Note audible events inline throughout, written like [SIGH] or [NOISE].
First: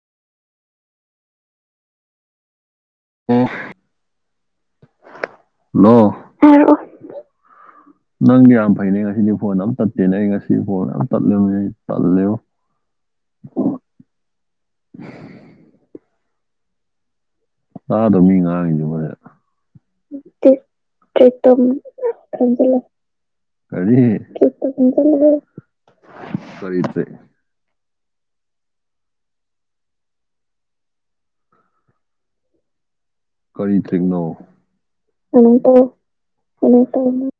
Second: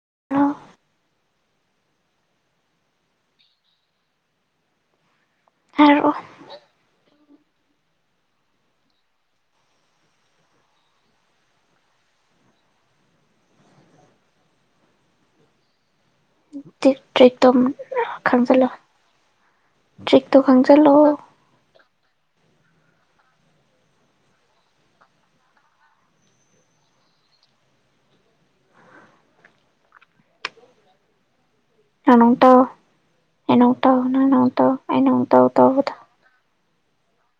[UNINTELLIGIBLE] hello ꯍꯥꯏꯔꯛꯑꯣ ꯍꯥꯢꯔꯛꯑꯣ [INAUDIBLE] [UNINTELLIGIBLE] ꯅꯪꯗꯤ ꯌꯥꯝ ꯐꯩꯅꯦ ꯉꯁꯤꯗꯤ ꯐꯣꯟ ꯑꯝ ꯇꯠꯇꯦꯅꯦ ꯑꯩ ꯉꯁꯤ ꯐꯣꯟ ꯌꯥꯝ ꯇꯠꯂꯦꯕ ꯇꯜꯂꯦꯕ [INAUDIBLE] [UNINTELLIGIBLE] ꯇ꯭ꯔꯤ ꯇ꯭ꯔꯤꯛ ꯇꯧꯝ ꯇꯥꯗꯕ ꯃꯤ ꯈꯪꯖꯤꯜꯂꯣ ꯉꯥꯡꯉꯤꯁꯤꯕꯣ ꯇ꯭ꯔꯤꯛꯇꯣ ꯍꯦꯛ ꯈꯪꯖꯤꯜꯂꯣ ꯇ꯭ꯔꯤꯛꯇꯣ ꯈꯪꯖꯤꯜꯂꯣ ꯀꯔꯤ ꯇ꯭ꯔꯤꯛꯇꯣ ꯈꯪꯖꯜꯂꯣ ꯀꯔꯤ ꯇ꯭ꯔꯤꯛ ꯅꯣꯅ ꯑꯃꯨꯛ ꯇꯧ ꯑꯩꯅ ꯀꯔꯤ ꯑꯃꯨꯛ ꯇꯧ ꯇ꯭ꯔꯤꯛꯅꯣ ꯅꯪꯅ ꯑꯃꯨꯛ ꯇꯧ ꯑꯩꯅ ꯑꯃꯨꯛ ꯇꯧ ꯇꯧꯕꯗꯣ ꯑꯩꯅꯃꯨꯛ ꯇꯧꯅꯪ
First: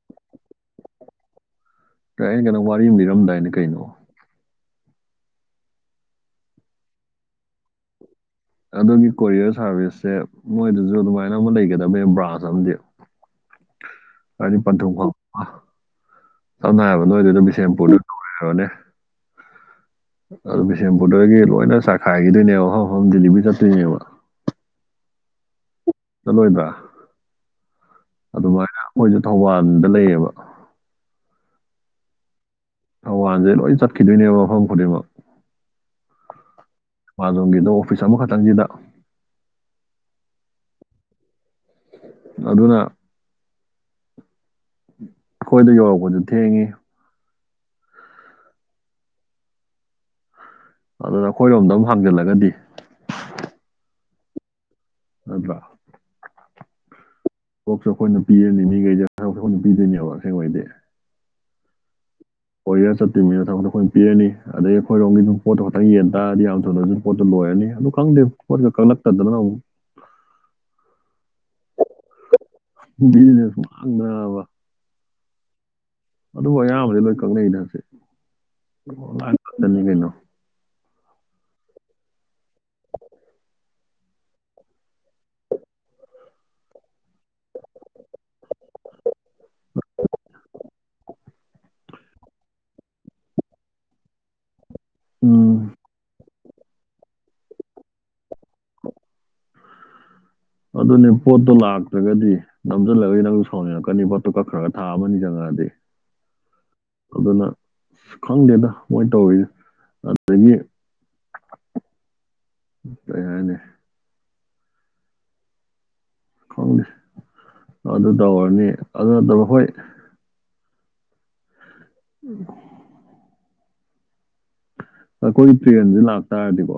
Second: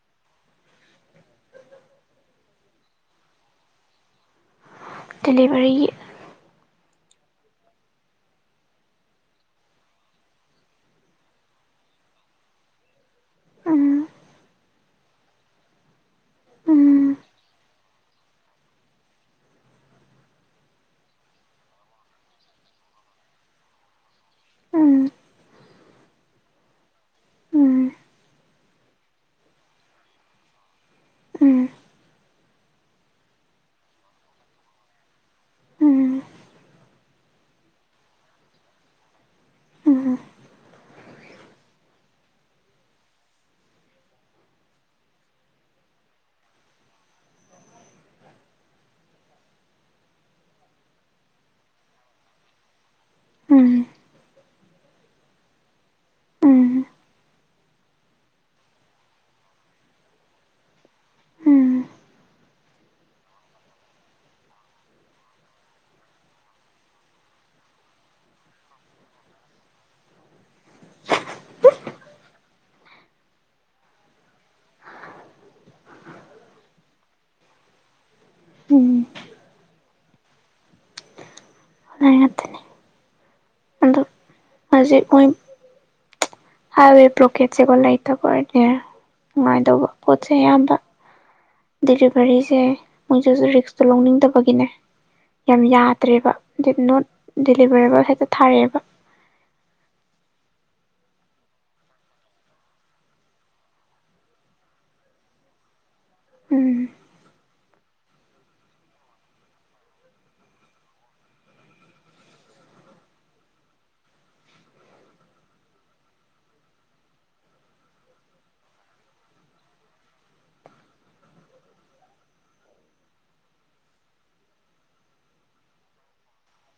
ꯑꯩꯅ ꯀꯩꯅꯣ ꯋꯥꯔꯤ ꯑꯃ ꯂꯤꯔꯝꯗꯥꯏꯅꯦ ꯀꯩꯅꯣ ꯗꯦꯂꯤꯚꯔꯤꯒꯤ ꯑꯗꯨꯒꯤ ꯀꯣꯔꯤꯌꯔ ꯁꯥꯔꯚꯤꯁꯁꯦ ꯃꯣꯏꯗꯁꯨ ꯑꯗꯨꯃꯥꯏꯅ ꯑꯃ ꯂꯩꯒꯗꯕꯅꯦ ꯕ꯭ꯔꯥꯟꯁ ꯑꯃꯗꯤ ꯎꯝ ꯍꯥꯏꯗꯤ ꯄꯟꯊꯨꯡꯐꯝ ꯁꯝꯅ ꯎꯝ ꯍꯥꯏꯔꯕꯗ ꯅꯣꯏꯗ ꯑꯗꯨꯝ ꯕꯤꯁꯦꯝꯄꯨꯔꯗ [UNINTELLIGIBLE] ꯅꯦ ꯑꯗꯨ ꯕꯤꯁꯦꯝꯄꯨꯔꯗꯒꯤ ꯂꯣꯏꯅ ꯆꯥꯛꯈꯥꯏꯈꯤꯗꯣꯏꯅꯦꯕ ꯃꯐꯝ ꯃꯐꯝ ꯗꯤꯂꯤꯚꯔꯤ ꯆꯠꯇꯣꯏꯅꯦꯕ ꯎꯝ ꯂꯣꯏꯕ ꯎꯝ ꯑꯗꯨꯃꯥꯏꯅ ꯃꯣꯏꯁꯨ ꯊꯧꯕꯥꯟꯗ ꯂꯩꯌꯦꯕ ꯎꯝ ꯊꯧꯕꯥꯟꯁꯦ ꯂꯣꯏ ꯆꯠꯈꯤꯗꯣꯏꯅꯦꯕ ꯃꯐꯝ ꯈꯨꯗꯤꯡꯃꯛ ꯎꯝ ꯃꯥꯂꯣꯝꯒꯤꯗꯣ ꯑꯣꯐꯤꯁ ꯑꯃꯈꯛꯇꯪꯁꯤꯗ ꯎꯝ ꯑꯗꯨꯅ ꯑꯩꯈꯣꯏꯗ ꯌꯧꯔꯛꯄꯗꯨ ꯊꯦꯡꯉꯦ ꯑꯗꯨꯅ ꯑꯩꯈꯣꯏꯔꯣꯝꯗ ꯑꯃꯝ ꯍꯥꯡꯖꯜꯂꯒꯗꯤ ꯎꯝ ꯑꯗ ꯎꯝ ꯎꯝ ꯎꯝ ꯀꯣꯛꯁꯨ ꯑꯩꯈꯣꯏꯅ ꯄꯤꯔꯅꯤ ꯃꯤꯈꯩꯁꯦ [UNINTELLIGIBLE] ꯀꯁꯨ ꯑꯩꯈꯣꯏꯅ ꯄꯤꯗꯣꯏꯅꯦꯕ ꯑꯁꯦꯡꯕꯩꯗꯤ ꯎꯝ ꯑꯣꯏꯒꯔꯥ ꯆꯠꯇꯣꯏꯕꯅꯤꯅ ꯊꯕꯛꯇ ꯑꯩꯈꯣꯏꯅ ꯄꯤꯔꯅꯤ ꯑꯗꯩ ꯑꯩꯈꯣꯏꯔꯣꯝꯒꯤꯗꯨꯝ ꯄꯣꯠꯇꯣ ꯈꯛꯇꯪ ꯌꯦꯟ ꯇꯔꯗꯤ ꯌꯥꯝ ꯊꯅꯁꯨ ꯄꯣꯠꯇꯣ ꯂꯣꯏ ꯑꯣꯏꯔꯅꯤ ꯑꯗꯨ ꯈꯪꯗꯦ ꯀꯛꯂꯛꯇꯗꯅ ꯑꯃꯨꯛ [INAUDIBLE] [UNINTELLIGIBLE] ꯕꯤꯖꯤꯅꯦꯁ ꯃꯥꯡꯗ꯭ꯔꯕ ꯑꯗꯨꯕꯨ ꯑꯌꯥꯝꯕꯗꯤ ꯂꯣꯏ ꯀꯛꯅꯩ ꯑꯗꯨꯃꯥꯏ [UNINTELLIGIBLE] ꯀꯩꯅꯣ ꯍꯣꯠꯅꯔꯥ ꯉꯥꯛꯇꯅꯤ ꯑꯗꯨ ꯍꯧꯖꯤꯛ ꯑꯣꯏ ꯍꯥꯏꯋꯦ ꯄ꯭ꯔꯣꯀꯦꯠꯁꯦꯒꯣ ꯂꯩꯇꯔꯅꯦ ꯅꯨꯡꯉꯥꯏꯗꯧꯕ ꯄꯣꯠꯁꯦ ꯑꯌꯥꯝꯕ ꯗꯤꯂꯤꯚꯔꯤꯁꯦ ꯃꯣꯏꯁꯨ ꯍꯧꯖꯤꯛ ꯔꯤꯛꯁꯇꯣ ꯂꯧꯅꯤꯡꯗꯕꯒꯤꯅꯦ ꯌꯥꯝ ꯎꯝ ꯌꯥꯗ꯭ꯔꯦꯕ ꯗꯤꯗ ꯅꯣꯠ ꯗꯤꯂꯤꯚꯔꯦꯕꯜ ꯍꯦꯛꯇ ꯊꯥꯔꯛꯑꯦꯕ ꯑꯗꯨꯅꯦ ꯄꯣꯠꯇꯣ ꯂꯥꯛꯇ꯭ꯔꯒꯗꯤ ꯅꯝꯁꯤꯜꯂꯒꯗꯤ ꯅꯪꯁꯨ ꯁꯥꯎꯅꯤꯡꯔꯛꯀꯅꯤ ꯄꯣꯠꯇꯣ ꯀꯛꯈ꯭ꯔꯒ ꯊꯥ ꯑꯃꯅꯤ ꯆꯪꯉꯛꯑꯗꯤ [INAUDIBLE] ꯑꯗꯨꯅ ꯈꯪꯗꯦꯗ ꯃꯣꯏ ꯇꯧꯔꯤꯁꯦ ꯑꯗꯨꯗꯒꯤ [INAUDIBLE] ꯀꯩ ꯍꯥꯏꯅꯤ ꯈꯪꯗꯦ ꯑꯗꯨ ꯇꯧꯔꯅꯤ ꯑꯗꯨ ꯅꯠꯇꯕ ꯍꯣꯏ ꯎꯝ ꯑꯩꯈꯣꯏ ꯇ꯭ꯔꯦꯟꯁꯦ ꯂꯥꯛꯇꯥꯔꯗꯤꯀꯣ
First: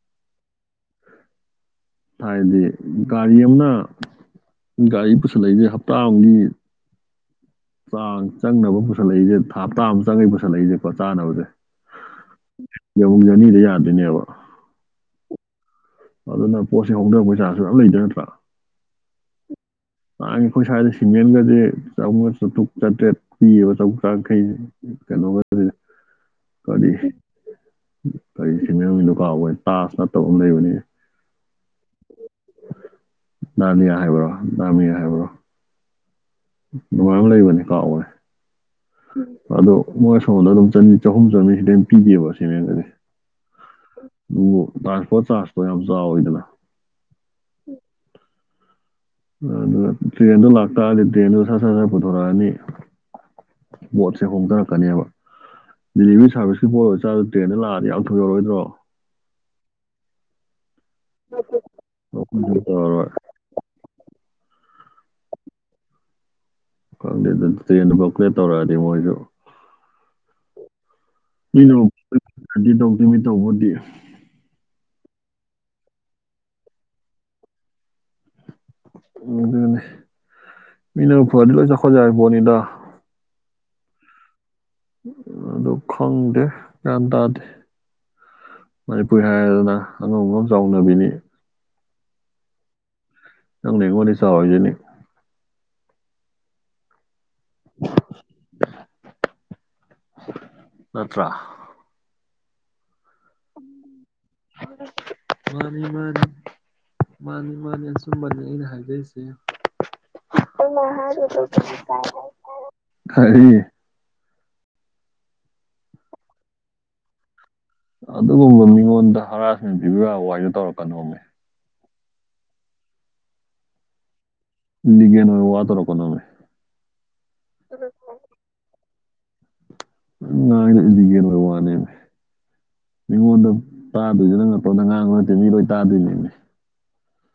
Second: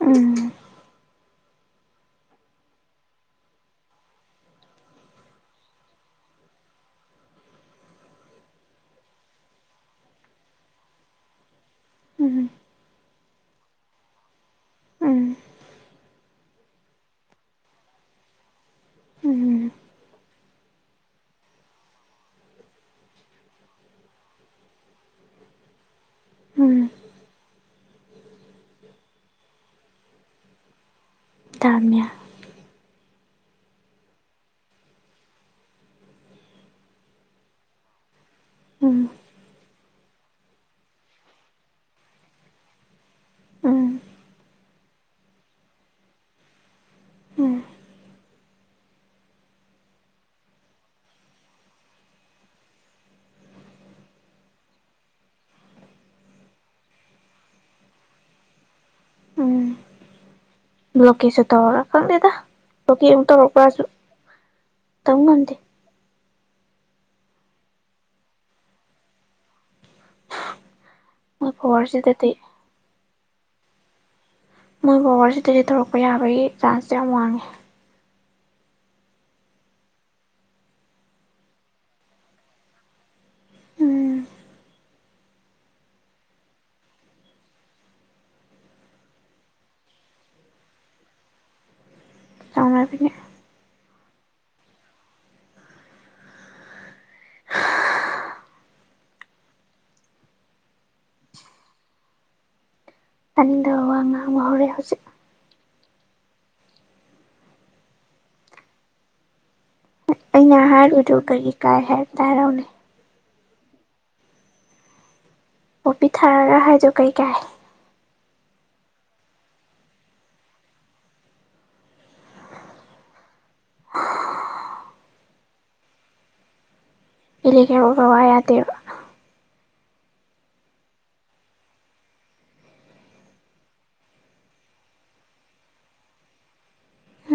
ꯎꯝ ꯊꯥꯏꯟꯗꯤ ꯒꯥꯔꯤ ꯑꯝꯅ ꯒꯥꯔꯤ ꯄꯨꯁꯤ ꯂꯩꯁꯦ ꯍꯞꯇꯥ ꯑꯝꯒꯤ ꯆꯥꯡ ꯆꯪꯅꯕ ꯄꯨꯁꯜꯂꯛꯏꯁꯦ ꯍꯞꯇꯥ ꯑꯃ ꯆꯪꯉꯛꯏ ꯄꯨꯁꯜꯂꯛꯏꯁꯦꯀꯣ ꯆꯥꯅꯕꯁꯦ ꯎꯝ ꯌꯧꯕ ꯖꯔꯅꯤꯗ ꯌꯥꯗꯣꯏꯅꯦꯕ ꯎꯝ ꯑꯗꯨꯅ ꯄꯣꯠꯁꯤ ꯍꯣꯡꯗꯕ ꯄꯩꯁꯥꯁꯨ ꯌꯥꯝ ꯂꯩꯗꯣꯏ ꯅꯠꯇ꯭ꯔꯥ ꯎꯝ ꯑꯥꯟ ꯑꯩꯈꯣꯏ ꯁ꯭ꯋꯥꯏꯗ ꯁꯤꯃꯦꯟꯒꯗꯤ ꯆꯥꯝꯃꯉꯒ ꯆꯥꯇ꯭ꯔꯨꯛ ꯆꯥꯇ꯭ꯔꯦꯠ ꯄꯤꯌꯦꯕ ꯆꯨꯛ ꯆꯡꯈꯩꯁꯦ ꯀꯩꯅꯣ ꯀꯁꯦ ꯎꯝ ꯀꯔꯤ ꯀꯔꯤ ꯁꯤꯃꯦꯟꯒꯤ ꯗꯨ ꯀꯥꯎꯈꯔꯦ ꯇꯥꯖ ꯅꯠꯇꯕ ꯑꯃ ꯂꯩꯕꯅꯦ ꯗꯥꯃꯤꯌꯥ ꯅꯥꯅꯤꯌꯥ ꯍꯥꯏꯦꯕ꯭ꯔꯣ ꯗꯥꯃꯤꯌꯥ ꯍꯥꯏꯕ꯭ꯔꯣ ꯅꯨꯡꯉꯥꯏ ꯑꯃ ꯂꯩꯕꯅꯤ ꯀꯥꯎꯈꯔꯦ ꯎꯝ ꯑꯗꯣ ꯃꯣꯏ ꯁꯣꯝꯗ ꯑꯗꯨꯝ ꯆꯅꯤ ꯆꯍꯨꯝ ꯆꯃꯔꯤꯁꯤꯗꯩ ꯍꯦꯟꯅ ꯄꯤꯗꯦꯕ ꯁꯤꯃꯦꯅꯗꯗꯤ ꯎꯝ ꯎ ꯂꯥꯛꯄꯣ ꯆꯥꯥꯁꯇꯣ ꯌꯥꯝ ꯆꯥꯎꯋꯤꯗꯅ ꯎꯝ ꯑꯗꯨꯒ ꯇ꯭ꯔꯦꯟꯗꯣ ꯂꯥꯛꯇꯥꯔꯗꯤ ꯇ꯭ꯔꯦꯟꯗꯨ ꯁꯠ ꯁꯠ ꯁꯠ ꯄꯨꯊꯣꯔꯛꯑꯅꯤ ꯄꯣꯠꯁꯦ ꯍꯣꯡꯊꯔꯛꯀꯅꯦꯕ ꯗꯤꯂꯤꯚꯔꯤ ꯁꯥꯔꯚꯤꯁꯀꯤ ꯄꯣꯠ ꯑꯣꯏ ꯆꯥꯔ ꯇ꯭ꯔꯦꯟꯗ ꯂꯥꯛꯑꯗꯤ ꯌꯥꯝ ꯊꯨ ꯂꯧꯔꯛꯑꯣꯏꯗ꯭ꯔꯣ ꯎꯝ ꯕꯜꯣꯀꯦꯁꯇꯨ ꯇꯧꯔꯒ ꯈꯟꯗꯦꯗ ꯇꯧꯔꯔꯣꯏ ꯕꯜꯣꯀꯦꯇ ꯑꯃꯨꯛ ꯇꯧꯔꯛꯄ꯭ꯔꯁꯨ ꯇꯝ ꯉꯝꯗꯦ ꯈꯪꯗꯦ ꯑꯗꯨ ꯇ꯭ꯔꯦꯟꯗ ꯕꯜꯣꯀꯦꯠ ꯇꯧꯔꯛꯑꯗꯤ ꯃꯣꯏꯁꯨ ꯃꯣꯏ ꯄꯋꯥꯔꯁꯤꯗꯗꯤ ꯃꯤꯗꯤ ꯇꯧꯗꯦ ꯃꯤ ꯇꯧꯕꯨꯗꯤ ꯃꯣꯏ ꯕꯋꯔꯁꯤꯗꯒꯤ ꯊꯣꯔꯛꯄ ꯌꯥꯕꯒꯤ ꯆꯥꯟꯁꯁꯦ ꯌꯥꯝ ꯋꯥꯡꯉꯦ ꯎ ꯑꯗꯨꯅꯤ ꯃꯤꯅ ꯐꯔꯗꯤ ꯂꯣꯏ ꯆꯥꯎꯈꯠ ꯌꯥꯔꯤꯄꯣꯠꯅꯤꯗ ꯎꯝ ꯑꯗꯨ ꯑꯗꯨ ꯈꯪꯗꯦ ꯒꯌꯥꯟꯇꯥꯗꯦ ꯃꯅꯤꯄꯨꯔꯤ ꯍꯥꯏꯔꯗꯅ ꯑꯉꯝ ꯑꯉꯝ ꯆꯥꯎꯅꯕꯤꯅꯤ ꯆꯥꯎꯅꯕꯤꯅꯤ ꯅꯪꯅꯦ ꯑꯩꯉꯣꯟꯗꯩ ꯆꯥꯎꯔꯤꯁꯤꯅꯤ ꯅꯠꯇ꯭ꯔꯥ ꯇꯥꯅꯤꯡꯗꯕ ꯋꯥ ꯉꯥꯡꯕ ꯍꯧꯔꯦ ꯍꯧꯖꯤꯛ ꯃꯥꯅꯤ ꯃꯥꯅꯤ ꯃꯥꯅꯤ ꯃꯥꯅꯤ ꯑꯆꯨꯝꯕꯅꯤ ꯑꯩꯅ ꯍꯥꯏꯖꯔꯤꯁꯦ ꯑꯩꯅ ꯍꯥꯏꯔꯨꯏꯗꯨ ꯀꯔꯤ ꯀꯥꯏ ꯍꯥꯏꯕꯇ ꯍꯥꯏꯔꯛꯎꯅꯦ [UNINTELLIGIBLE] ꯈꯔꯤ ꯄꯣꯄꯤ ꯊꯥꯔꯒ ꯍꯥꯏꯗꯨ ꯀꯩꯀꯥꯏ ꯑꯗꯨꯒꯨꯝꯕ ꯃꯤꯉꯣꯟꯗ ꯍꯔꯥꯁꯃꯦꯟ ꯄꯤꯕ ꯌꯥꯕ ꯋꯥꯔꯤꯗꯣ ꯇꯧꯔꯛꯀꯅꯣꯃꯦ [UNINTELLIGIBLE] ꯂꯤꯒꯦꯟ ꯑꯣꯢꯕ ꯋꯥ ꯇꯧꯔꯛꯀꯀꯣꯃꯦ ꯏꯜꯂꯤꯒꯦꯜ ꯑꯣꯢꯕ ꯋꯥ ꯌꯥꯗꯦꯕ ꯅꯪꯅ ꯉꯥꯡꯉꯤꯁꯦ ꯏꯜꯂꯤꯒꯦꯜ ꯑꯣꯢꯕ ꯋꯥꯅꯦꯃꯦ ꯃꯤꯉꯣꯟꯗ ꯇꯥꯗꯣꯏꯁꯦ ꯅꯪ ꯅꯇꯣꯝꯗ ꯉꯥꯡꯕ ꯅꯠꯇꯦ ꯃꯤ ꯂꯣꯏ ꯇꯥꯗꯣꯏꯅꯦꯃꯦ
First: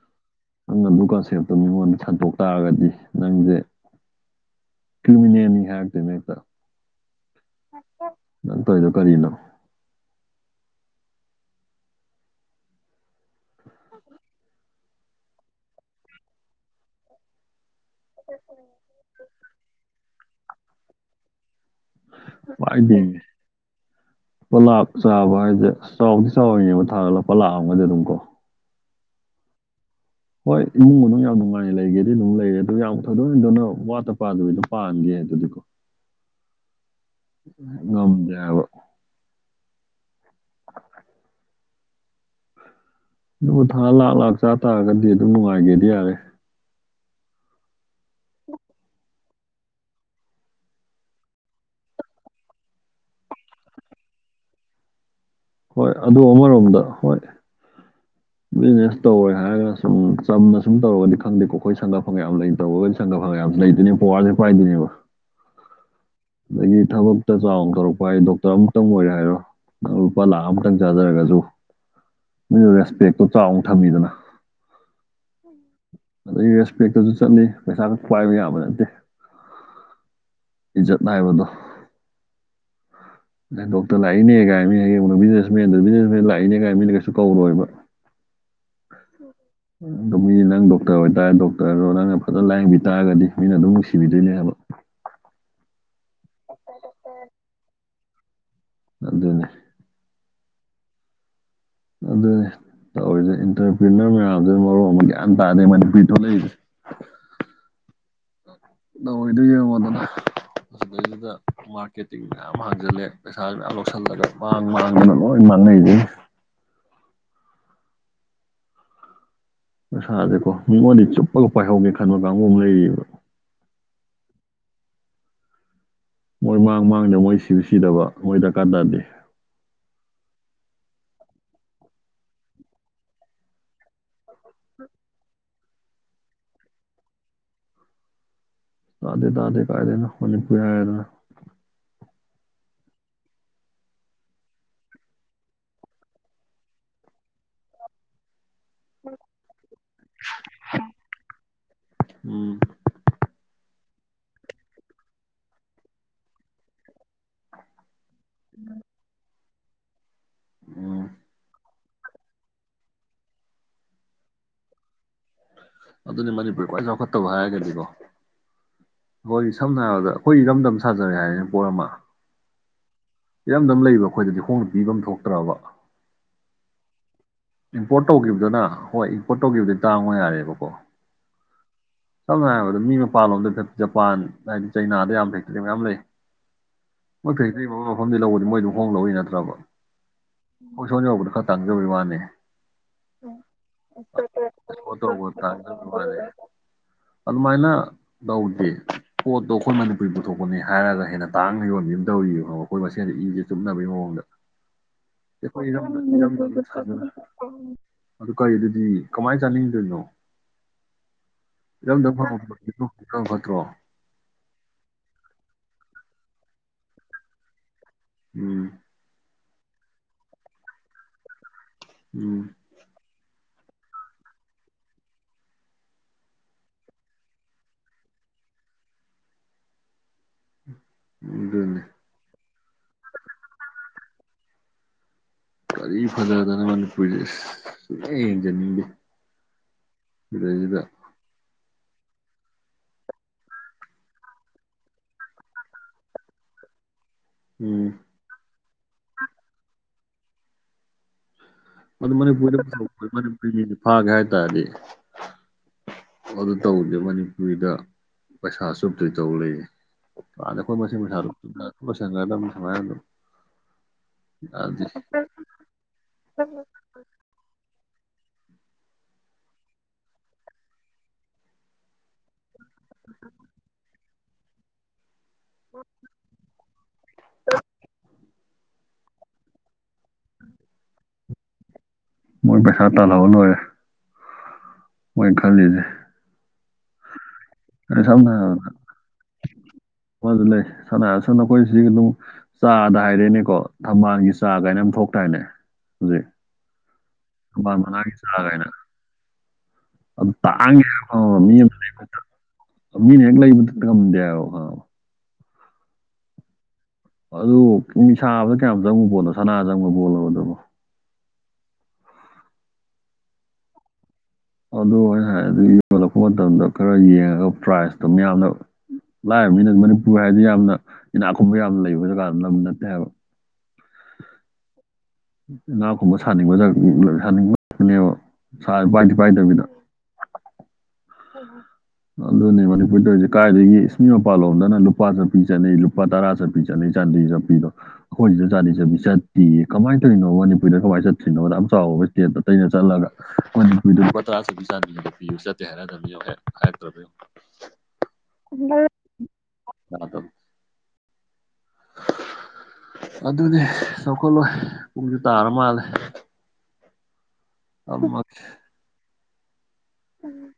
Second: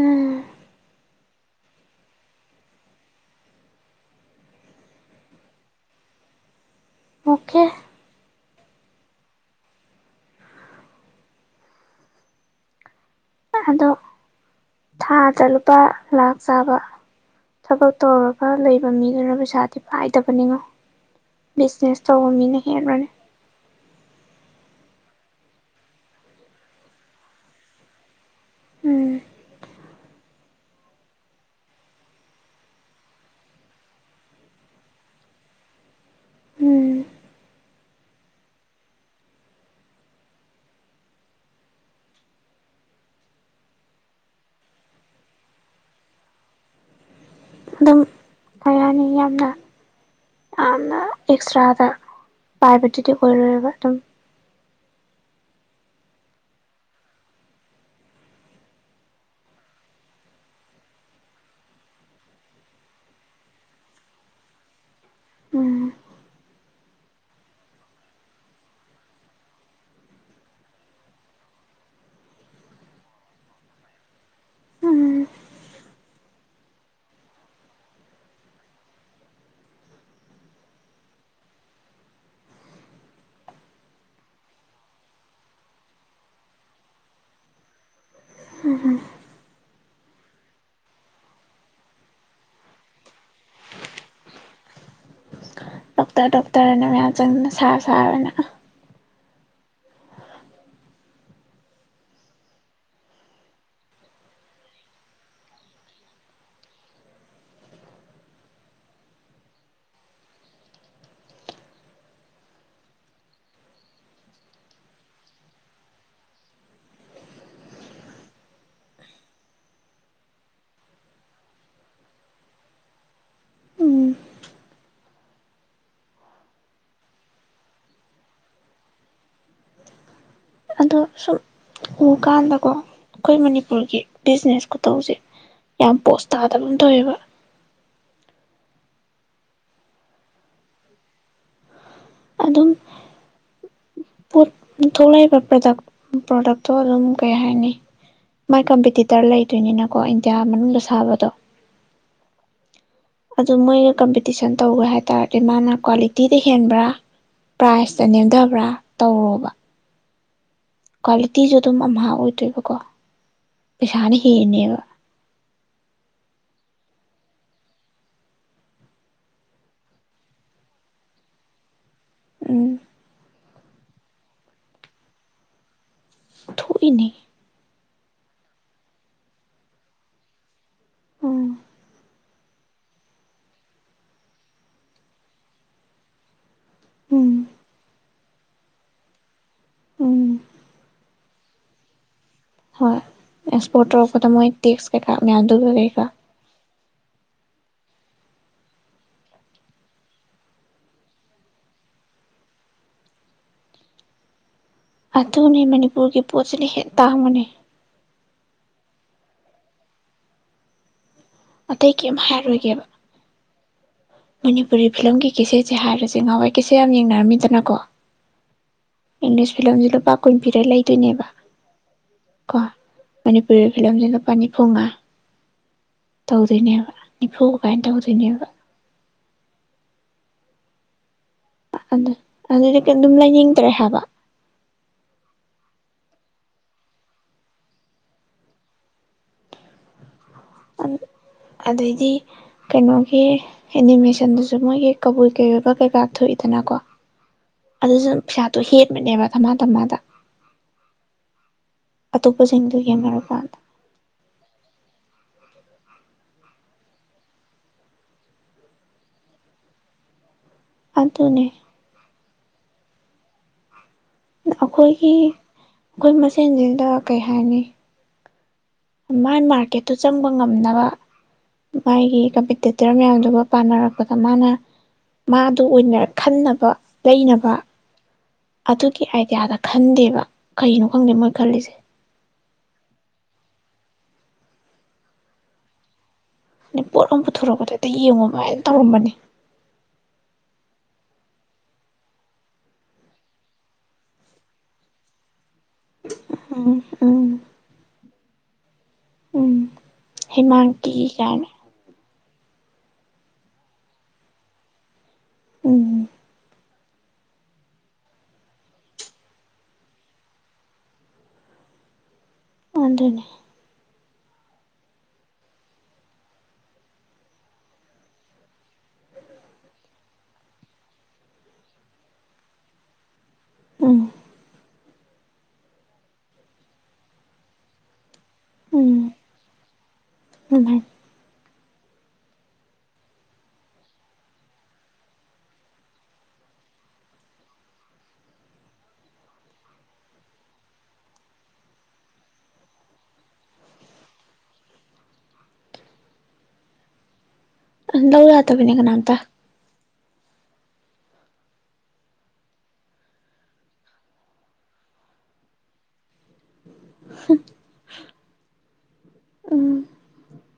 ꯎꯝ ꯅꯪ ꯑꯗꯨ ꯀꯟꯁꯦꯞꯇꯣ ꯃꯤꯉꯣꯟꯗ ꯁꯟꯇꯣꯛ ꯇꯥꯔꯒꯗꯤ ꯅꯪꯁꯦ ꯀ꯭ꯔꯤꯃꯤꯅꯦꯜꯅꯤ ꯍꯥꯢꯔꯛꯇꯣꯢꯅꯦ ꯍꯦꯛꯇ ꯑꯣꯀꯦ ꯅꯪ ꯇꯧꯔꯤꯗꯣ ꯀꯔꯤꯅꯣ ꯑꯗꯣ [INAUDIBLE] ꯊꯥꯗ ꯂꯨꯄꯥ ꯂꯥꯛ ꯆꯥꯕ ꯊꯕꯛ ꯇꯧꯔꯒ ꯂꯩꯕ ꯃꯤꯗꯨꯅ ꯄꯩꯁꯥꯗꯤ ꯄꯥꯏꯗꯕꯅꯤꯉꯣ ꯕꯤꯖꯤꯅꯦꯁ ꯇꯧꯕ ꯃꯤꯅ ꯍꯦꯟꯕꯅꯦ ꯂꯨꯄꯥ ꯂꯥꯛ ꯆꯥꯕ ꯍꯥꯏꯁꯦ ꯆꯥꯎꯗꯤ ꯆꯥꯎꯔꯤꯅꯦꯕ ꯊꯥꯗ ꯂꯨꯄꯥ ꯂꯥꯛ ꯑꯃꯒꯗꯤ ꯑꯗꯨꯝ ꯀꯣ ꯎꯝ ꯍꯣꯏ ꯏꯃꯨꯡ ꯃꯅꯨꯡ ꯌꯥꯝ ꯅꯨꯡꯉꯥꯏ ꯂꯩꯒꯦꯗꯤ ꯑꯗꯨꯝ ꯂꯩꯔꯦ ꯑꯗꯨ ꯌꯥꯝ ꯊꯣꯏꯗꯣꯛ ꯍꯦꯟꯗꯣꯛꯅ ꯋꯥꯠꯇ ꯄꯥꯗꯕꯤꯗ ꯄꯥꯟꯒꯦ ꯑꯗꯨꯗꯤꯀꯣ ꯎꯝ ꯉꯝꯗꯦ ꯍꯥꯢꯕ [INAUDIBLE] ꯑꯗꯨꯕꯨ ꯊꯥ ꯂꯥꯛ ꯂꯥꯛ ꯆꯥ ꯇꯥꯔꯒꯗꯤ ꯑꯗꯨꯝ ꯅꯨꯡꯉꯥꯏꯒꯦꯗꯤ ꯌꯥꯔꯦ ꯑꯗꯨꯝ [UNINTELLIGIBLE] ꯌꯥꯝꯅ ꯌꯥꯝꯅ ꯑꯦꯛꯁꯇ꯭ꯔꯥꯗ ꯄꯥꯏꯕꯗꯨꯗꯤ ꯑꯣꯏꯔꯣꯏꯕ ꯑꯗꯨꯝ ꯍꯣꯏ ꯑꯗꯨ ꯑꯃꯔꯣꯝꯗ ꯍꯣꯏ [INAUDIBLE] ꯕꯤꯖꯤꯅꯦꯁ ꯇꯧꯔꯦ ꯍꯥꯏꯔꯒ ꯁꯨꯝ ꯆꯝꯅ ꯁꯨꯝ ꯇꯧꯔꯒꯗꯤ ꯈꯪꯗꯦꯀꯣ ꯑꯩꯈꯣꯏ ꯁꯪꯒ ꯐꯪꯒ ꯌꯥꯝ ꯂꯩ ꯇꯧꯔꯒ ꯁꯪꯒ ꯐꯪꯒ ꯌꯥꯝ ꯂꯩꯗꯣꯢꯅꯦ ꯄꯥꯋꯔꯖꯦ ꯄꯥꯏꯗꯣꯏꯅꯦꯕ ꯎꯝ ꯑꯗꯒꯤ ꯊꯕꯛꯇ ꯆꯥꯎꯅ ꯇꯧꯔꯛꯄ ꯍꯥꯏ ꯗꯣꯛꯇꯔ ꯑꯃꯛꯇꯪ ꯑꯣꯏꯔꯦ ꯍꯥꯏꯔꯣ ꯂꯨꯄꯥ ꯂꯥꯛ ꯑꯃꯇꯪ ꯆꯥꯖꯔꯒꯁꯨ ꯅꯣꯏꯁꯨ ꯔꯦꯁꯄꯦꯛꯇꯣ ꯆꯥꯎꯅ ꯊꯝꯃꯤꯗꯅ ꯎꯝ ꯑꯗꯒꯤ ꯔꯦꯁꯄꯦꯛꯇꯁꯨ ꯆꯠꯂꯤ ꯄꯩꯁꯥ ꯈꯛ ꯄꯥꯏꯕ ꯌꯥꯕ ꯅꯠꯇꯦ ꯏꯖꯠ ꯍꯥꯏꯕꯗꯣ ꯍꯦ ꯗꯣꯛꯇꯔ ꯂꯥꯛꯏꯅꯦ ꯀꯥꯏ ꯃꯤꯅ ꯍꯌꯦꯡ ꯎꯅꯕ ꯃꯤꯗꯨꯅꯁꯨ ꯕꯤꯖꯤꯅꯦꯁꯃꯦꯟ ꯂꯥꯛꯏꯅꯦ ꯀꯥꯏ ꯃꯤꯅ ꯀꯩꯁꯨ ꯀꯧꯔꯣꯏꯕ ꯎꯝ ꯎꯝ ꯃꯤ ꯅꯪ ꯗꯣꯛꯇꯔ ꯑꯣꯏꯇꯥꯔꯣ ꯗꯣꯛꯇꯔꯗꯣ ꯅꯪꯅ ꯐꯖꯅ ꯂꯥꯏꯌꯦꯡꯕꯤ ꯇꯥꯔꯒꯗꯤ ꯃꯤꯅ ꯑꯗꯨꯝ ꯅꯨꯡꯁꯤꯕꯤꯗꯣꯏꯅꯦ ꯍꯥꯏꯕ [INAUDIBLE] ꯗꯣꯛꯇꯔ ꯗꯣꯛꯇꯔ ꯍꯥꯏꯅ ꯃꯌꯥꯝ ꯆꯪꯗꯅ ꯁꯥꯔ ꯁꯥꯔꯅ ꯑꯗꯨꯅꯦ ꯑꯗꯨꯅꯦ ꯇꯧꯔꯤꯁꯦ ꯏꯟꯇꯔꯄ꯭ꯔꯤꯅꯔ ꯃꯌꯥꯝꯁꯤꯅ ꯃꯔꯣꯜ ꯑꯃ ꯒ꯭ꯌꯥꯟ ꯇꯥꯗꯦ ꯃꯅꯤꯄꯨꯔ ꯊꯣꯛꯂꯛꯏꯁꯦ [INAUDIBLE] [UNINTELLIGIBLE] ꯌꯦꯡꯉꯣꯗꯅ ꯑꯁꯗꯩꯗꯨꯗ ꯃꯥꯔꯀꯦꯇꯤꯡ ꯃꯌꯥꯝ ꯍꯥꯡꯖꯜꯂꯦ ꯄꯩꯁꯥꯖꯨ ꯃꯌꯥꯝ ꯂꯧꯁꯤꯜꯂꯒ ꯃꯥꯡ ꯃꯥꯡꯗꯅ ꯂꯣꯏ ꯃꯥꯡ ꯅꯩꯖꯤꯅꯤ [INAUDIBLE] ꯄꯩꯁꯥꯥꯁꯦꯀꯣ ꯃꯤꯉꯣꯟꯗꯩ ꯆꯨꯞꯄꯒ ꯄꯥꯏꯍꯧꯒꯦ ꯈꯟꯕ ꯀꯥꯡꯕꯨ ꯑꯃ ꯂꯩꯔꯤꯕ ꯎꯝ ꯃꯣꯏ ꯃꯥꯡ ꯃꯥꯡꯗꯕ ꯃꯣꯏ ꯁꯤ ꯁꯤꯗꯕ ꯃꯣꯏ ꯗꯔꯀꯥꯔ ꯇꯥꯗꯦ ꯑꯗꯣ ꯁꯨꯝ ꯎꯀꯥꯟꯗꯀꯣ ꯑꯩꯈꯣꯏ ꯃꯅꯤꯄꯨꯔꯒꯤ ꯕꯤꯖꯤꯅꯦꯁ ꯈꯨꯇꯧꯁꯦ ꯌꯥꯝ ꯄꯣꯁ ꯇꯥꯗꯕ ꯑꯃ ꯇꯧꯋꯦꯕ ꯇꯥꯗꯦ ꯇꯥꯗꯦ ꯀꯥꯏꯗꯩꯅꯣ ꯃꯅꯤꯄꯔꯦ ꯍꯥꯢꯔꯦꯗꯅ ꯑꯗꯨꯝ ꯄꯣꯠ ꯊꯣꯛꯂꯛꯏꯕ ꯄ꯭ꯔꯗꯛ ꯄ꯭ꯔꯗꯛꯇꯣ ꯑꯗꯨꯝ ꯀꯩ ꯍꯥꯏꯅꯤ ꯃꯥꯏ ꯀꯝꯄꯤꯇꯤꯇꯔ ꯂꯩꯗꯣꯏꯅꯤꯅꯀꯣ ꯏꯟꯗꯤꯌꯥ ꯃꯅꯨꯡꯗ ꯁꯥꯕꯗꯣ ꯎꯝ ꯑꯗꯨ ꯃꯣꯏꯒ ꯀꯝꯄꯤꯇꯤꯁꯟ ꯇꯧꯒꯦ ꯍꯥꯏꯇꯥꯥꯔꯗꯤ ꯃꯥꯅ ꯀ꯭ꯋꯥꯂꯤꯇꯤꯗ ꯍꯦꯟꯕ꯭ꯔꯥ ꯄ꯭ꯔꯥꯏꯖꯇ ꯅꯦꯝꯊꯕ꯭ꯔꯥ ꯇꯧꯔꯣꯕ ꯎꯝ ꯀ꯭ꯋꯥꯂꯤꯇꯤꯁꯨ ꯑꯗꯨꯝ ꯑꯝꯍꯥ ꯑꯣꯏꯗꯣꯏꯕꯀꯣ ꯄꯩꯁꯥꯅ ꯍꯦꯟꯅꯦꯕ ꯑꯗꯨꯅꯦ ꯃꯅꯤꯄꯨꯔ ꯈ꯭ꯋꯥꯏ ꯆꯥꯎꯈꯠꯇꯕ ꯍꯥꯏꯔꯒꯗꯤꯀꯣ ꯑꯈꯣꯏꯒꯤ ꯁꯝꯅ ꯍꯥꯏꯔꯕꯗ ꯑꯩꯈꯣꯏ ꯏꯔꯝꯗꯝ ꯁꯥꯖꯔꯦ ꯍꯥꯏꯔꯦꯅꯦ ꯄꯣꯠ ꯑꯃ ꯎꯝ ꯏꯔꯝꯗꯝ ꯂꯩꯕ ꯑꯩꯈꯣꯏꯗꯗꯤ ꯈꯣꯡꯅ ꯄꯤꯚꯝ ꯊꯣꯛꯇ꯭ꯔꯕ ꯊꯣꯛꯏꯅꯦ ꯏꯝꯄꯣꯔꯠ ꯇꯧꯈꯤꯕꯗꯨꯅ ꯍꯣꯏ ꯏꯝꯄꯣꯔꯠ ꯇꯧꯈꯤꯕꯗꯤ ꯇꯥꯡꯉꯣ ꯌꯥꯔꯦꯕꯀꯣ ꯑꯣ ꯁꯝꯅ ꯍꯥꯏꯔꯕꯗ ꯃꯤ ꯃꯄꯥꯟꯂꯣꯝꯗ ꯖꯄꯥꯟ ꯍꯥꯏꯗꯤ ꯆꯩꯅꯥꯗ ꯌꯥꯝ ꯐꯦꯛꯇꯔꯤ ꯃꯌꯥꯝ ꯂꯩ ꯎꯝ ꯃꯣꯏ ꯐꯦꯛꯇ꯭ꯔꯤ ꯃꯐꯝ ꯃꯐꯝꯗꯩ ꯂꯧꯕꯗꯤ ꯃꯣꯏ ꯑꯗꯨꯝ ꯍꯣꯡ ꯍꯣꯡꯅ ꯂꯧꯏ ꯅꯠꯇ꯭ꯔꯕ ꯎꯝ ꯈꯣꯏ ꯁꯣꯝ ꯌꯧꯕꯗ ꯈꯔ ꯇꯥꯡꯖꯕꯩ ꯋꯥꯅꯦ ꯍꯣꯏ ꯑꯦꯛꯁꯄꯣꯔꯠ ꯇꯧꯔꯛꯄꯗ ꯃꯣꯏ ꯇꯦꯛꯁ ꯑꯦꯛꯁꯄꯣꯔꯠ ꯀꯩꯀꯥ ꯇꯧꯕ ꯃꯌꯥꯝꯗꯨꯒ ꯇꯥꯡꯖꯕꯩ ꯀꯩꯀꯥ ꯋꯥꯅꯤ ꯑꯗꯨꯃꯥꯏꯅ ꯂꯧꯗꯦ ꯄꯣꯠꯇꯣ ꯑꯩꯈꯣꯏ ꯃꯅꯤꯄꯨꯔꯅ ꯄꯨꯊꯣꯛꯄꯅꯦ ꯍꯥꯏꯔꯒ ꯍꯦꯟꯅ ꯇꯥꯡꯅ ꯌꯣꯟꯕꯤ ꯑꯃ ꯇꯧꯔꯤꯕ ꯑꯩꯈꯣꯏ ꯃꯁꯦꯟꯁꯦ ꯏꯁꯦ ꯆꯨꯞꯅꯕꯒꯤ ꯃꯑꯣꯡꯗ ꯑꯗꯨꯅꯤ ꯑꯩꯈꯣꯏ ꯏꯔꯝꯗ ꯃꯅꯤꯄꯨꯔꯒꯤ ꯏꯔꯝꯗꯝ ꯄꯣꯠꯁꯤꯅ ꯍꯦꯟ ꯁꯥꯖꯅ ꯇꯥꯡꯕꯅꯦ ꯑꯗꯨ [UNINTELLIGIBLE] ꯀꯃꯥꯏꯅ ꯆꯥꯅꯤꯡꯗꯣꯏꯅꯣ ꯑꯇꯩ ꯏꯔꯝꯗ ꯀꯩꯝ ꯐꯪ ꯍꯥꯏꯔꯣꯏꯒꯦꯕ [UNINTELLIGIBLE] ꯐꯠꯇ꯭ꯔꯣ ꯃꯅꯤꯄꯨꯔꯤ ꯐꯤꯂꯝꯒꯤ ꯀꯦꯆꯦꯠꯁꯦ ꯍꯥꯏꯔꯁꯦ ꯉꯍꯥꯟꯋꯥꯏ ꯀꯦꯆꯦꯠ ꯌꯥꯝ ꯌꯦꯡꯅꯔꯝꯃꯤꯗꯅꯀꯣ ꯎꯝ ꯏꯪꯂꯤꯁ ꯐꯤꯂꯝꯁꯦ ꯂꯨꯄꯥ ꯀꯨꯟ ꯄꯤꯔ ꯂꯩꯗꯣꯏꯅꯦꯕ ꯎꯝ ꯀꯣ ꯃꯅꯤꯄꯨꯔꯤ ꯐꯤꯂꯝꯁꯦ ꯂꯨꯄꯥ ꯅꯤ ꯐꯨꯉꯥ ꯇꯧꯗꯣꯏꯅꯦꯕ ꯅꯤꯐꯨ ꯀꯥꯏꯅ ꯇꯧꯗꯣꯏꯅꯦꯕ ꯑꯗꯨꯅꯤ ꯑꯗꯨ ꯑꯗꯨꯗꯤ ꯑꯗꯨꯝ ꯂꯩꯅꯤꯡꯗ꯭ꯔꯦ ꯍꯥꯏꯕ ꯀꯔꯤ ꯐꯖꯗꯅ ꯃꯅꯤꯄꯨꯔꯤꯖꯦ ꯏꯁ ꯁꯨꯛꯌꯦꯡ ꯌꯦꯡꯖꯅꯤꯡꯗꯦ ꯁꯤꯗꯩꯁꯤꯗ ꯑꯗꯩꯗꯤ ꯀꯩꯅꯣꯒꯤ ꯑꯦꯅꯤꯃꯦꯁꯟꯗꯨꯁꯨ ꯃꯣꯏꯒꯤ ꯀꯩꯕꯨꯏ ꯀꯩꯑꯣꯢ ꯀꯩꯀꯥ ꯊꯣꯛꯏꯗꯅ ꯀꯣ ꯎꯝ ꯑꯗꯨꯁꯨ ꯄꯩꯁꯥꯇꯣ ꯍꯦꯟꯕꯅꯦꯕ ꯊꯝꯕꯥꯟ ꯊꯝꯅꯥꯗ ꯑꯗꯨ ꯃꯅꯤꯄꯨꯔ ꯑꯇꯣꯞꯄꯁꯤꯡꯗꯨ ꯌꯦꯡꯅꯔꯨꯀꯥꯟꯗ [UNINTELLIGIBLE] ꯐꯥꯒꯦ ꯍꯥꯏꯇꯥꯔꯗꯤ ꯑꯗꯨ ꯇꯧꯗꯦ ꯃꯅꯤꯄꯨꯔꯤꯗ ꯄꯩꯁꯥ ꯆꯨꯞꯇꯣꯏ ꯇꯧ ꯂꯩꯌꯦ ꯀꯥꯟꯗꯦ ꯑꯩꯈꯣꯏ ꯃꯁꯦꯟ ꯄꯩꯁꯥꯗꯣ ꯑꯗꯨꯅꯦ ꯆꯨꯞꯅꯔ ꯑꯗꯨꯝ ꯂꯣꯢꯁꯟꯒ꯭ꯔꯗꯝꯅꯦ ꯁꯨꯃꯥꯏ ꯑꯗꯨꯝ ꯑꯩꯈꯣꯏꯒꯤ ꯌꯥꯗꯦ ꯑꯩꯈꯣꯏ ꯃꯁꯦꯟꯁꯤꯗ ꯀꯩ ꯍꯥꯏꯅꯤ ꯃꯥꯏ ꯃꯥꯔꯀꯦꯠꯇꯨ ꯆꯪꯕ ꯉꯝꯅꯕ ꯃꯥꯒꯤ ꯀꯝꯄꯤꯇꯤꯇꯔ ꯃꯌꯥꯝꯗꯨꯒ ꯄꯥꯅꯔꯛꯄꯗ ꯃꯥꯅ ꯃꯥꯗꯨ ꯑꯣꯏꯅ ꯈꯟꯅꯕ ꯂꯩꯅꯕ ꯑꯗꯨꯒꯤ ꯑꯥꯏꯗꯤꯌꯥꯗ ꯈꯟꯗꯦꯕ ꯀꯩꯅꯣ ꯈꯪꯗꯦ ꯃꯣꯏ ꯈꯜꯂꯤꯁꯦ ꯃꯣꯏ ꯄꯩꯁꯥ ꯇꯥꯜꯍꯧꯔ ꯂꯣꯢꯔꯦ ꯃꯣꯢ ꯈꯜꯂꯤꯁꯦ ꯗꯩ ꯄꯣꯠ ꯑꯃ ꯄꯨꯊꯣꯔꯛꯄꯗ ꯑꯟꯇ ꯑꯗꯩ ꯁꯝꯅ ꯌꯦꯡꯉꯣꯕ ꯑꯗꯨꯃꯥꯢ ꯍꯥꯏꯔꯕꯗ ꯇꯧꯔꯝꯕꯅꯦ ꯑꯃꯁꯨ ꯂꯩ ꯁꯝꯅ ꯍꯥꯢꯔꯕꯗ ꯑꯈꯣꯢ ꯁꯤꯒꯤ ꯑꯗꯨꯝ ꯆꯥꯗ ꯍꯥꯏꯔꯦꯅꯦꯀꯣ ꯊꯝꯕꯥꯜꯒꯤ ꯆꯥ ꯀꯥꯏꯅ ꯌꯥꯝ ꯊꯣꯛꯇꯥꯏꯅꯦ ꯎꯝ ꯊꯝꯕꯥꯟ ꯃꯅꯥꯒꯤ ꯆꯥ ꯒꯥꯏꯅ ꯎꯝ ꯑꯝ ꯇꯥꯡꯉꯦ ꯍꯩꯃꯥꯡꯀꯤ ꯍꯥꯢꯕ ꯀꯥꯏꯅ [UNINTELLIGIBLE] ꯃꯤꯅ ꯍꯦꯛ ꯂꯩꯝꯕꯗꯦ ꯍꯥꯢꯕ ꯈꯪꯉꯕ ꯑꯝ ꯑꯗꯨ ꯃꯤ ꯁꯥꯕꯗ ꯀꯌꯥꯝ ꯆꯪꯕ ꯄꯣꯠꯅꯣ ꯁꯅꯥ ꯆꯪꯕ ꯄꯣꯠꯂꯣꯕ ꯑꯗꯨꯕꯨ ꯑꯗꯨꯅꯦ ꯑꯗꯨ ꯑꯩ ꯍꯥꯢꯗꯤ ꯌꯣꯜꯂꯛꯄ ꯃꯇꯝꯗ ꯈꯔ ꯌꯦꯡꯉꯒ ꯄ꯭ꯔꯥꯏꯖꯇꯣ ꯃꯌꯥꯝꯅ ꯂꯥꯏꯔꯕꯅꯤꯅ ꯃꯅꯤꯄꯨꯔ ꯍꯥꯏꯗꯤ ꯌꯥꯝꯅ ꯏꯅꯥꯛ ꯈꯨꯨꯝꯕ ꯌꯥꯝꯅ ꯂꯩꯕ ꯖꯒꯥ ꯂꯝ ꯅꯠꯇꯦ ꯍꯥꯏꯕ ꯑ ꯏꯅꯥꯀꯨꯟꯕ ꯁꯥꯅꯤꯡꯕ ꯁꯥꯅꯤꯡꯕꯉꯥꯛꯇꯅꯦꯕ ꯁꯥꯗꯤ ꯎꯝ ꯄꯥꯏꯗꯤ ꯄꯥꯏꯗ꯭ꯔꯥꯕꯅꯤꯅꯥ ꯑꯗꯨꯃꯥꯏꯅ ꯑꯗꯨꯅꯦ ꯃꯅꯤꯄꯨꯔ ꯇꯧꯔꯤꯁꯦ ꯀꯥꯏꯗꯒꯤ ꯏꯁ ꯃꯤ ꯃꯄꯥꯟꯂꯣꯝꯗꯅ ꯂꯨꯄꯥ ꯆꯠꯄꯤ ꯆꯠꯅꯩ ꯂꯨꯄꯥ ꯇꯔꯥ ꯆꯠꯄꯤ ꯆꯠꯅꯩ ꯆꯥꯟꯗꯤ ꯆꯠꯄꯤꯗꯣ ꯑꯩꯈꯣꯏꯁꯤꯗꯅ ꯆꯥꯟꯗꯤ ꯆꯠꯄꯤ ꯆꯠꯇꯦꯌꯦ ꯀꯃꯥꯏ ꯇꯧꯏꯅꯣꯕ ꯃꯅꯤꯄꯨꯔꯗ ꯀꯃꯥꯏꯅ ꯆꯠꯇ꯭ꯔꯤꯅꯣꯗ ꯌꯥꯝ ꯆꯥꯎꯕ ꯏꯁꯇꯦꯠ ꯑꯇꯩꯩꯅ ꯆꯠꯂꯒ ꯃꯅꯤꯄꯨꯔꯗ ꯂꯨꯄꯥ ꯇꯔꯥ ꯆꯞꯄꯤ ꯆꯥꯟꯗꯤ ꯄꯤꯕ ꯆꯠꯇꯦ ꯍꯥꯏꯔꯗꯕꯅꯦ ꯌꯦꯡꯉꯣ ꯍꯦꯛ ꯍꯥꯏꯔꯛꯇ꯭ꯔꯕ ꯌꯦꯡꯉꯣ ꯂꯧ ꯌꯥꯇꯕꯅꯦ ꯀꯅꯥꯝꯇ ꯌꯥꯗꯕꯅꯤ [INAUDIBLE] ꯑꯗꯨꯅꯦ ꯆꯥꯎꯈꯠꯂꯣꯏ ꯄꯨꯡꯁꯨ ꯇꯥꯔ ꯃꯥꯜꯂꯦ ꯝꯃꯒꯦ ꯎꯝ ꯎꯝ